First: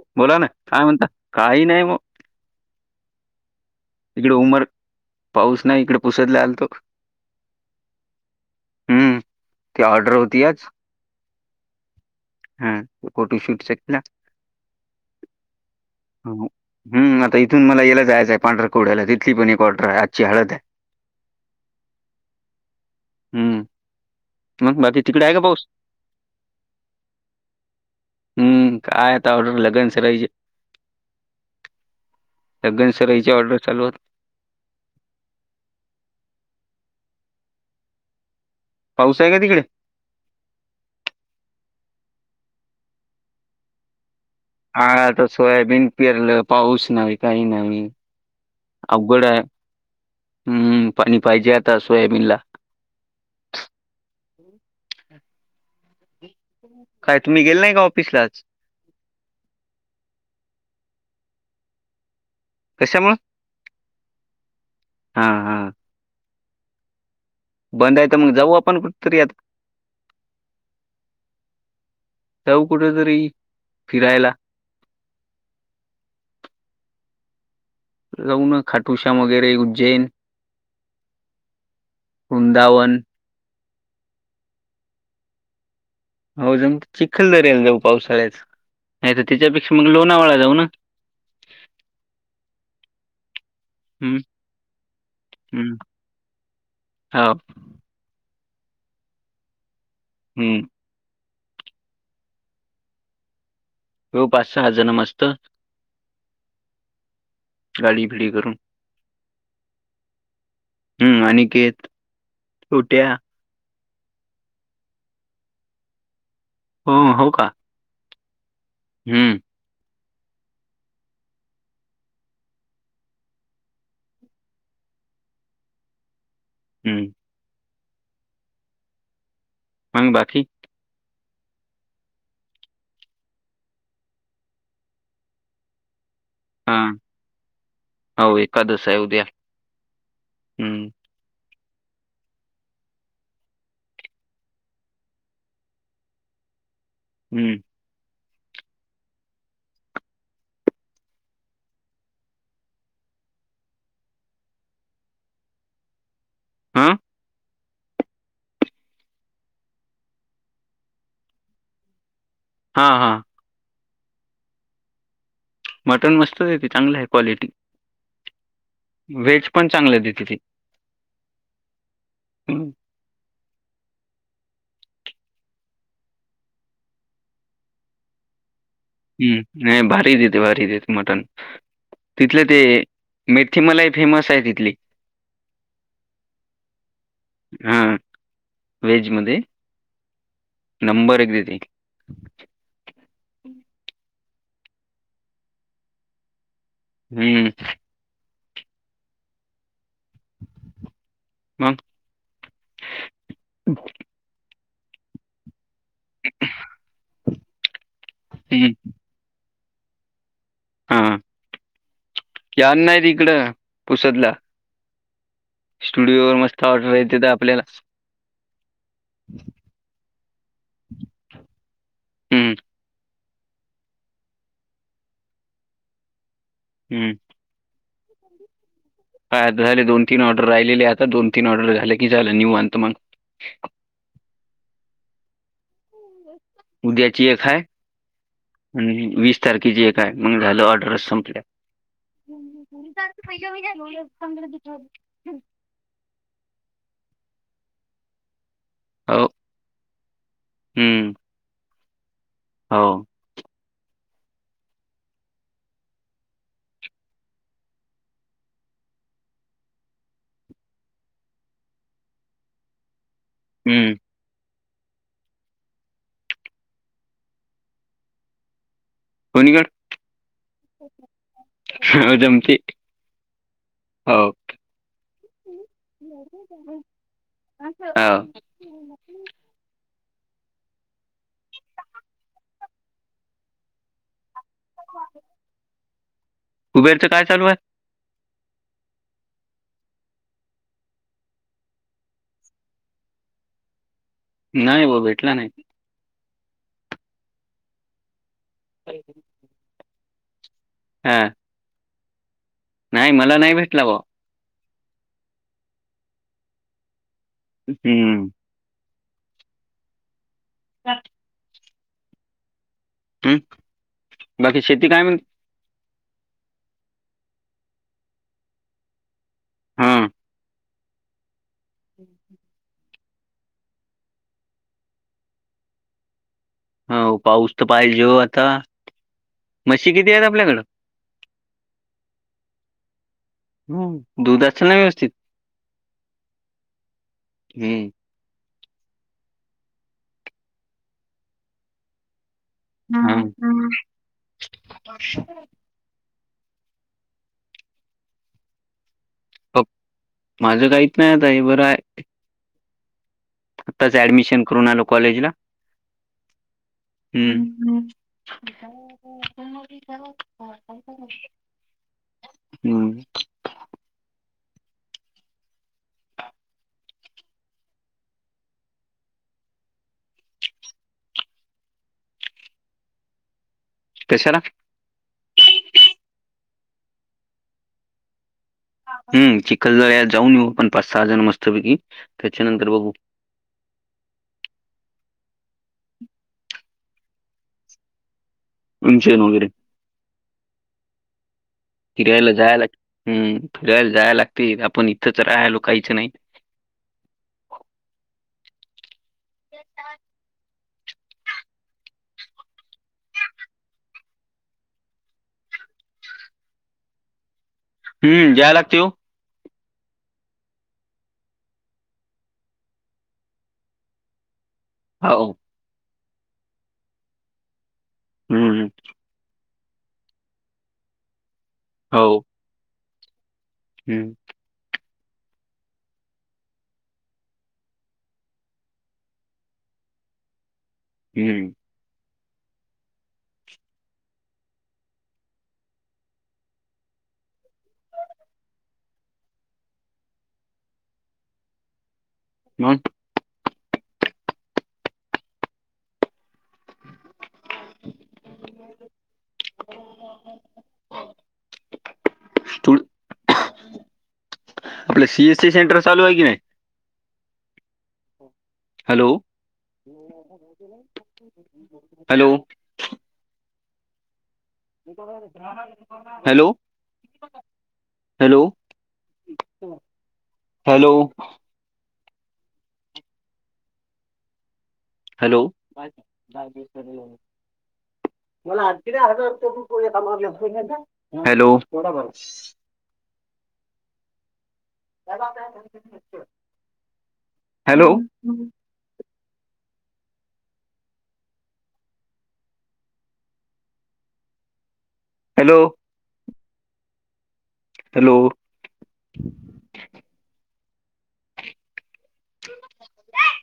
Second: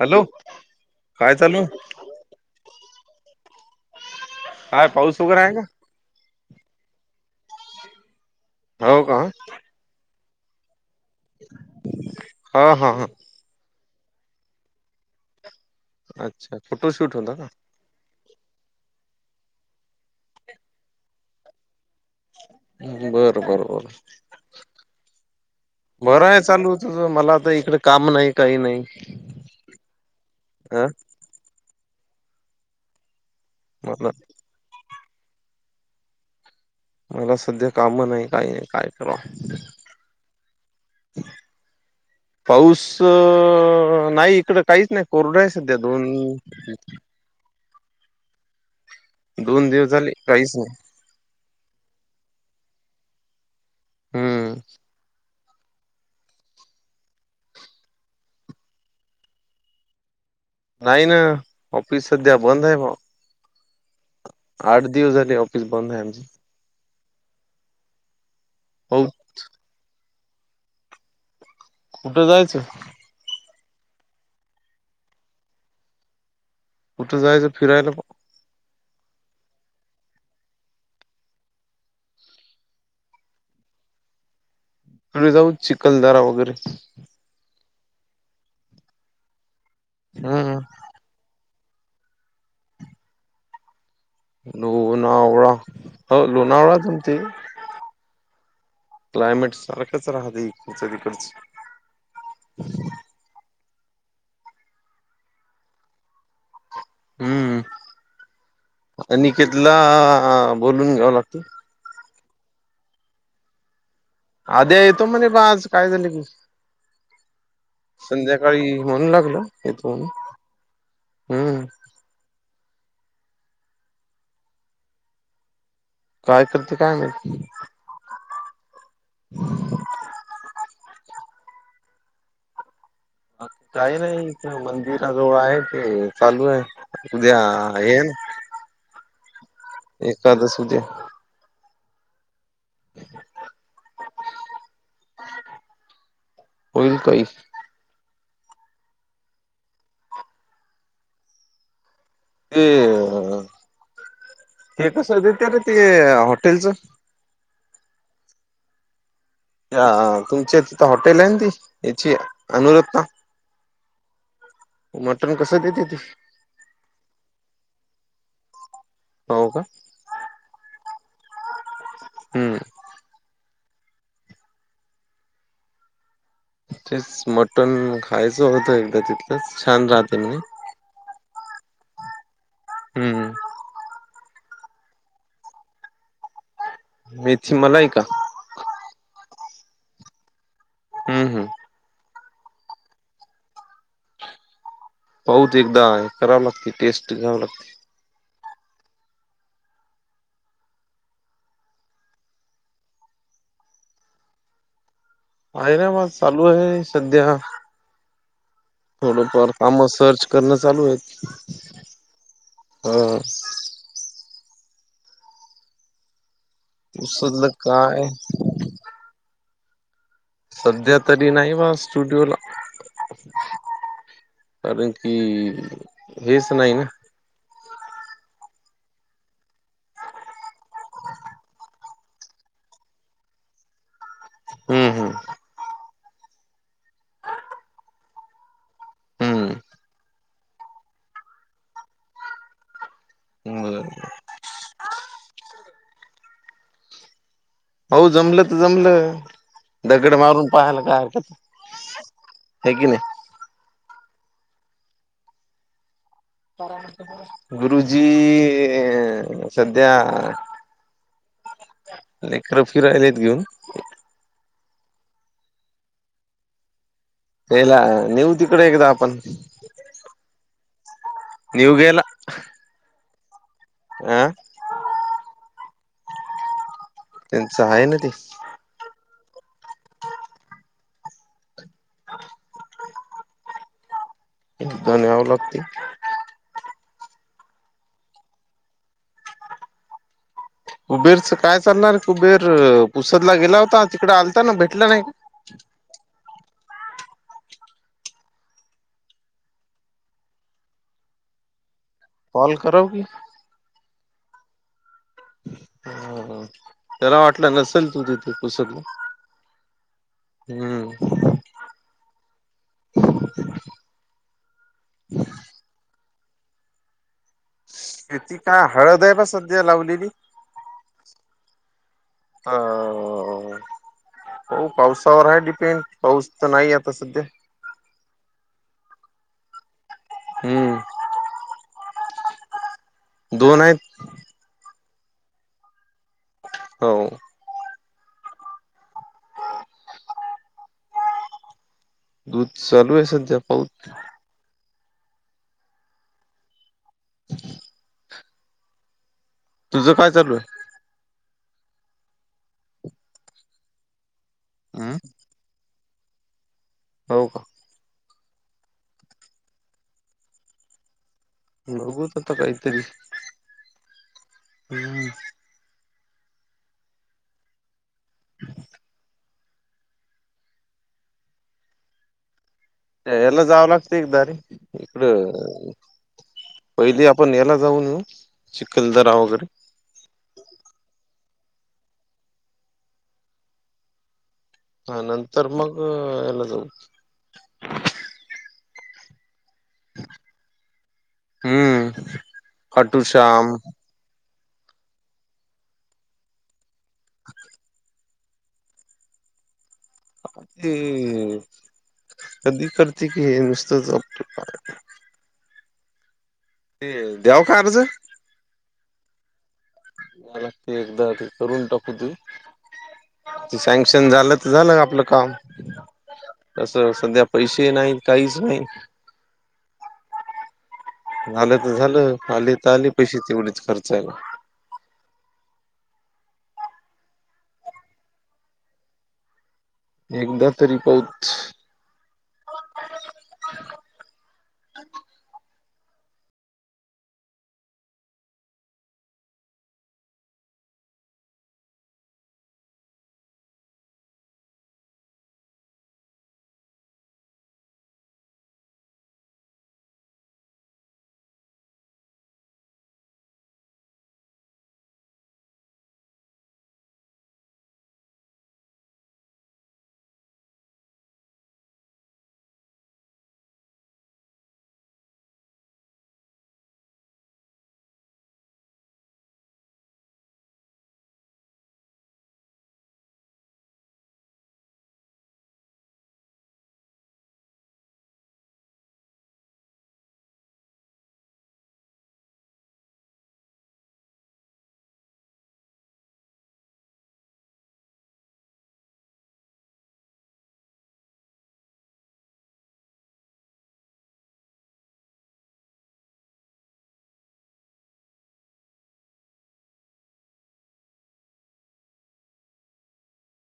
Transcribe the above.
Hello बोला ना काय म्हणता काही नाही मग इकडे उमर काय वगैरे आहे पाऊस नाही इकडे पुसतला आल तो हो का ती ऑर्डर होती आज [inaudible] हा फोटो शूट शखला अच्छा फोटोशूट हम होता आता का इथून मला याला जायचं आहे पांढर्या कोवढ्याला तिथली पण एक ऑर्टर आहे आजची हळद आहे बरं बर हम्म बर मग बाबी तिकडे आहे का पाऊस बरं आहे चालू तझ मला आ तर इकडे काम नाही काही नाही आ आता ऑर्डर लगन रहीज आं लग्न सर याची ऑर्डर चालू होत मलब मला सध्या काम नाही काही नाही काय करा पाऊस आहे का तिकडे पाऊस नाही इकड हा तर सोयाबीन पिरलं पाऊस नाही काही नाही अवघड आहे दोन दिवस झाले काहीच नाही हम्म पाणी पाहिजे आता सोयाबीन ला हम्म काय तुम्ही गेले नाही का ऑफिसलाच नाही ना ऑफिस सध्या बंद आहे म कशामुळे आठ दिवस हा झाले हा ऑफिस बंद आहे आमची बंद आहे तर मग जाऊ आपण हो कुठेतरी कुठं जायचं जाऊ कुठेतरी फिरायला कुठं जायचं फिरायला जाऊन खाटुशा वगैरे उज्जैन वृंदावन पुढडे जाऊ चिखलदराा वगैरे चिखल दर्याला जाऊ पावसाळ्यात नाही तर त्याच्यापेक्षा मग लोणावाळा जाऊ हम्म ना हम्म लोणावळा हम्म हो लोणावळा तुमची हा क्लायमेट सारखंच हम्म राहतच्या तिकडच होऊ पाच सहा जन मस्त. हम्म. गाडी इकडे करून आणि केतला आ आ आ आ म. हम्म आणिकेत गोट्या. अदे तु मनी बाज काय झा क हो हो का संध्याकाळी म्हणू हम्म लागलं इथ हम्म काय करते कायम हम्म ह मग बाकी. काही नाही ईथ मंदिरा जवळ आहे ते. चालू हा आहे उद्या हे ना हो एकादश आहे उद्या एकादस उद्या. हम्म होईल काही. हम्. ते हे कसं देत र ते हॉटेलचं. हा त्या अ अ तुमच्या तिथ हॉटेल आहे ती याची हा अनुरोधता. हा मटण कसं देते ते. तुझ्या हित चगलं आहे क्वालिटी. हो वेहेज का पण चांगलं देत्याती. हम्म. तेच मटण खायचं होतंय. हम्म नाही भारी देते भारी देते मटण तिथले ते हम्म मीठ खिमा लय फेमस आहे तिथली. मेथी मला आहे का. वेज मध्ये नंबर हम्म एकदी हम्म देते. पाहत एकदा करावं लागते टेस्ट घ्यावं हम्म. लागते हां [unintelligible] आहेयराबाद चालू आहे सध्या हं, थोडंफार कामस सर्च करणं चालू आहे हां. हा. पुुसरला. स्टुडिओ वर मस्त ऑर्डर येतेत उसधलं आपल्याला. काय [inaudible] सध्या तरी नाही वा स्टुडिओला. हं, कारण की हेच नाही ना. ह [inaudible] ह झाले दोन तीन ऑर्डर राहिलेले आता दोन तीन ऑर्डर झाले की झालं निवांत मग हम्म हम्. उद्याची एक आहे. आणि वीस हम्म तारखे एकय म झालं ऑर्डर संपल्यात. प हम्म बर हो झा पंरा दट [inaudible] हो जमलं तर जमलं हो. दगड मारून पाहायला काय हं, हरकत आहे. हाय की नाय. हो. गुरुजी सध्या लेकर फिरायलेत घेऊन हम. याला नेऊ तिकडे एकदा आपण. कुणीकड. निव गेला. आ ह का त्यांच आहे ना ते एकदनव लागते कुबेर च काय चालू आहे. कुबेरच काय चालणार कुबेर पुसदला गेला होता तिकड आ नाय व भेटला नाय. काय तरी हा. कॉल करा. नाय मला नाय भेटला ओ. हा त्याला वाटलं नसेल तू हम्म तिथे. ओसरल हम्म. हम बाकी शेती काय म्हण ती काय हळद हाय का सध्या लावलेली. हम् [unintelligible] अ हो पावसावर हाय डिपेंड पाऊस तर नाही आता सध्या पाहिजो ओ आता म्हशी किती आहेत आपल्याकडं. हम्म दोन आहेत हम दूध असत ना व्यवस्थित. हो. हम. दूध चालू आहे सध्या पाऊत अ [inaudible] ह [unintelligible] पप- तुझ काय चालू हाय. माझं काहीच नाय आता हे बरं हाय. आताच ऍडमिशन करून आलो हम्म. कॉलेज ला. हो का हम्म हम् [inaudible] बघु आता काय तरी. हम देयाला जाव लागत एकदा रे. कशाला इकड पहिली आपण याला जाऊन येऊ चिखलदर वगैरे. खेळायला जाऊन येऊ पण पाच सहा जण मस्तपैकी त्याच्यानंतर बघू. हा नंतर मग याला जाऊ. ममषेनगररी [unintelligible] हम्म फिरायला जायला खाटू हम्म श्याम फिरायला जायला लागते आपण इथंच राहायलो काहीच नाही. ते कधी करते की हे नुसतंच आप काय ते देव खर्च. हम्म जाय लागते ओ. जाया लागते एकदा ते करून टाकू ते. सँक्शन झालं तर झालं आपलं हो काम तसं सध्या पैसे नाही काहीच नाही हम्म झालं तर हो झालं आली तर आले पैसे तेवढीच खर्च हम्म आला एकदा तरी पाहत हम्म. म तड आपलं सीएस सी सेंटर चालू आहे की नाही hello [inaudible] hello hello. Hello hello? Hello. ह [inaudible] मला ति हजारार हॅलोार [inaudible] ह [unintelligible] हॅलो हॅलो ते लोक [inaudible]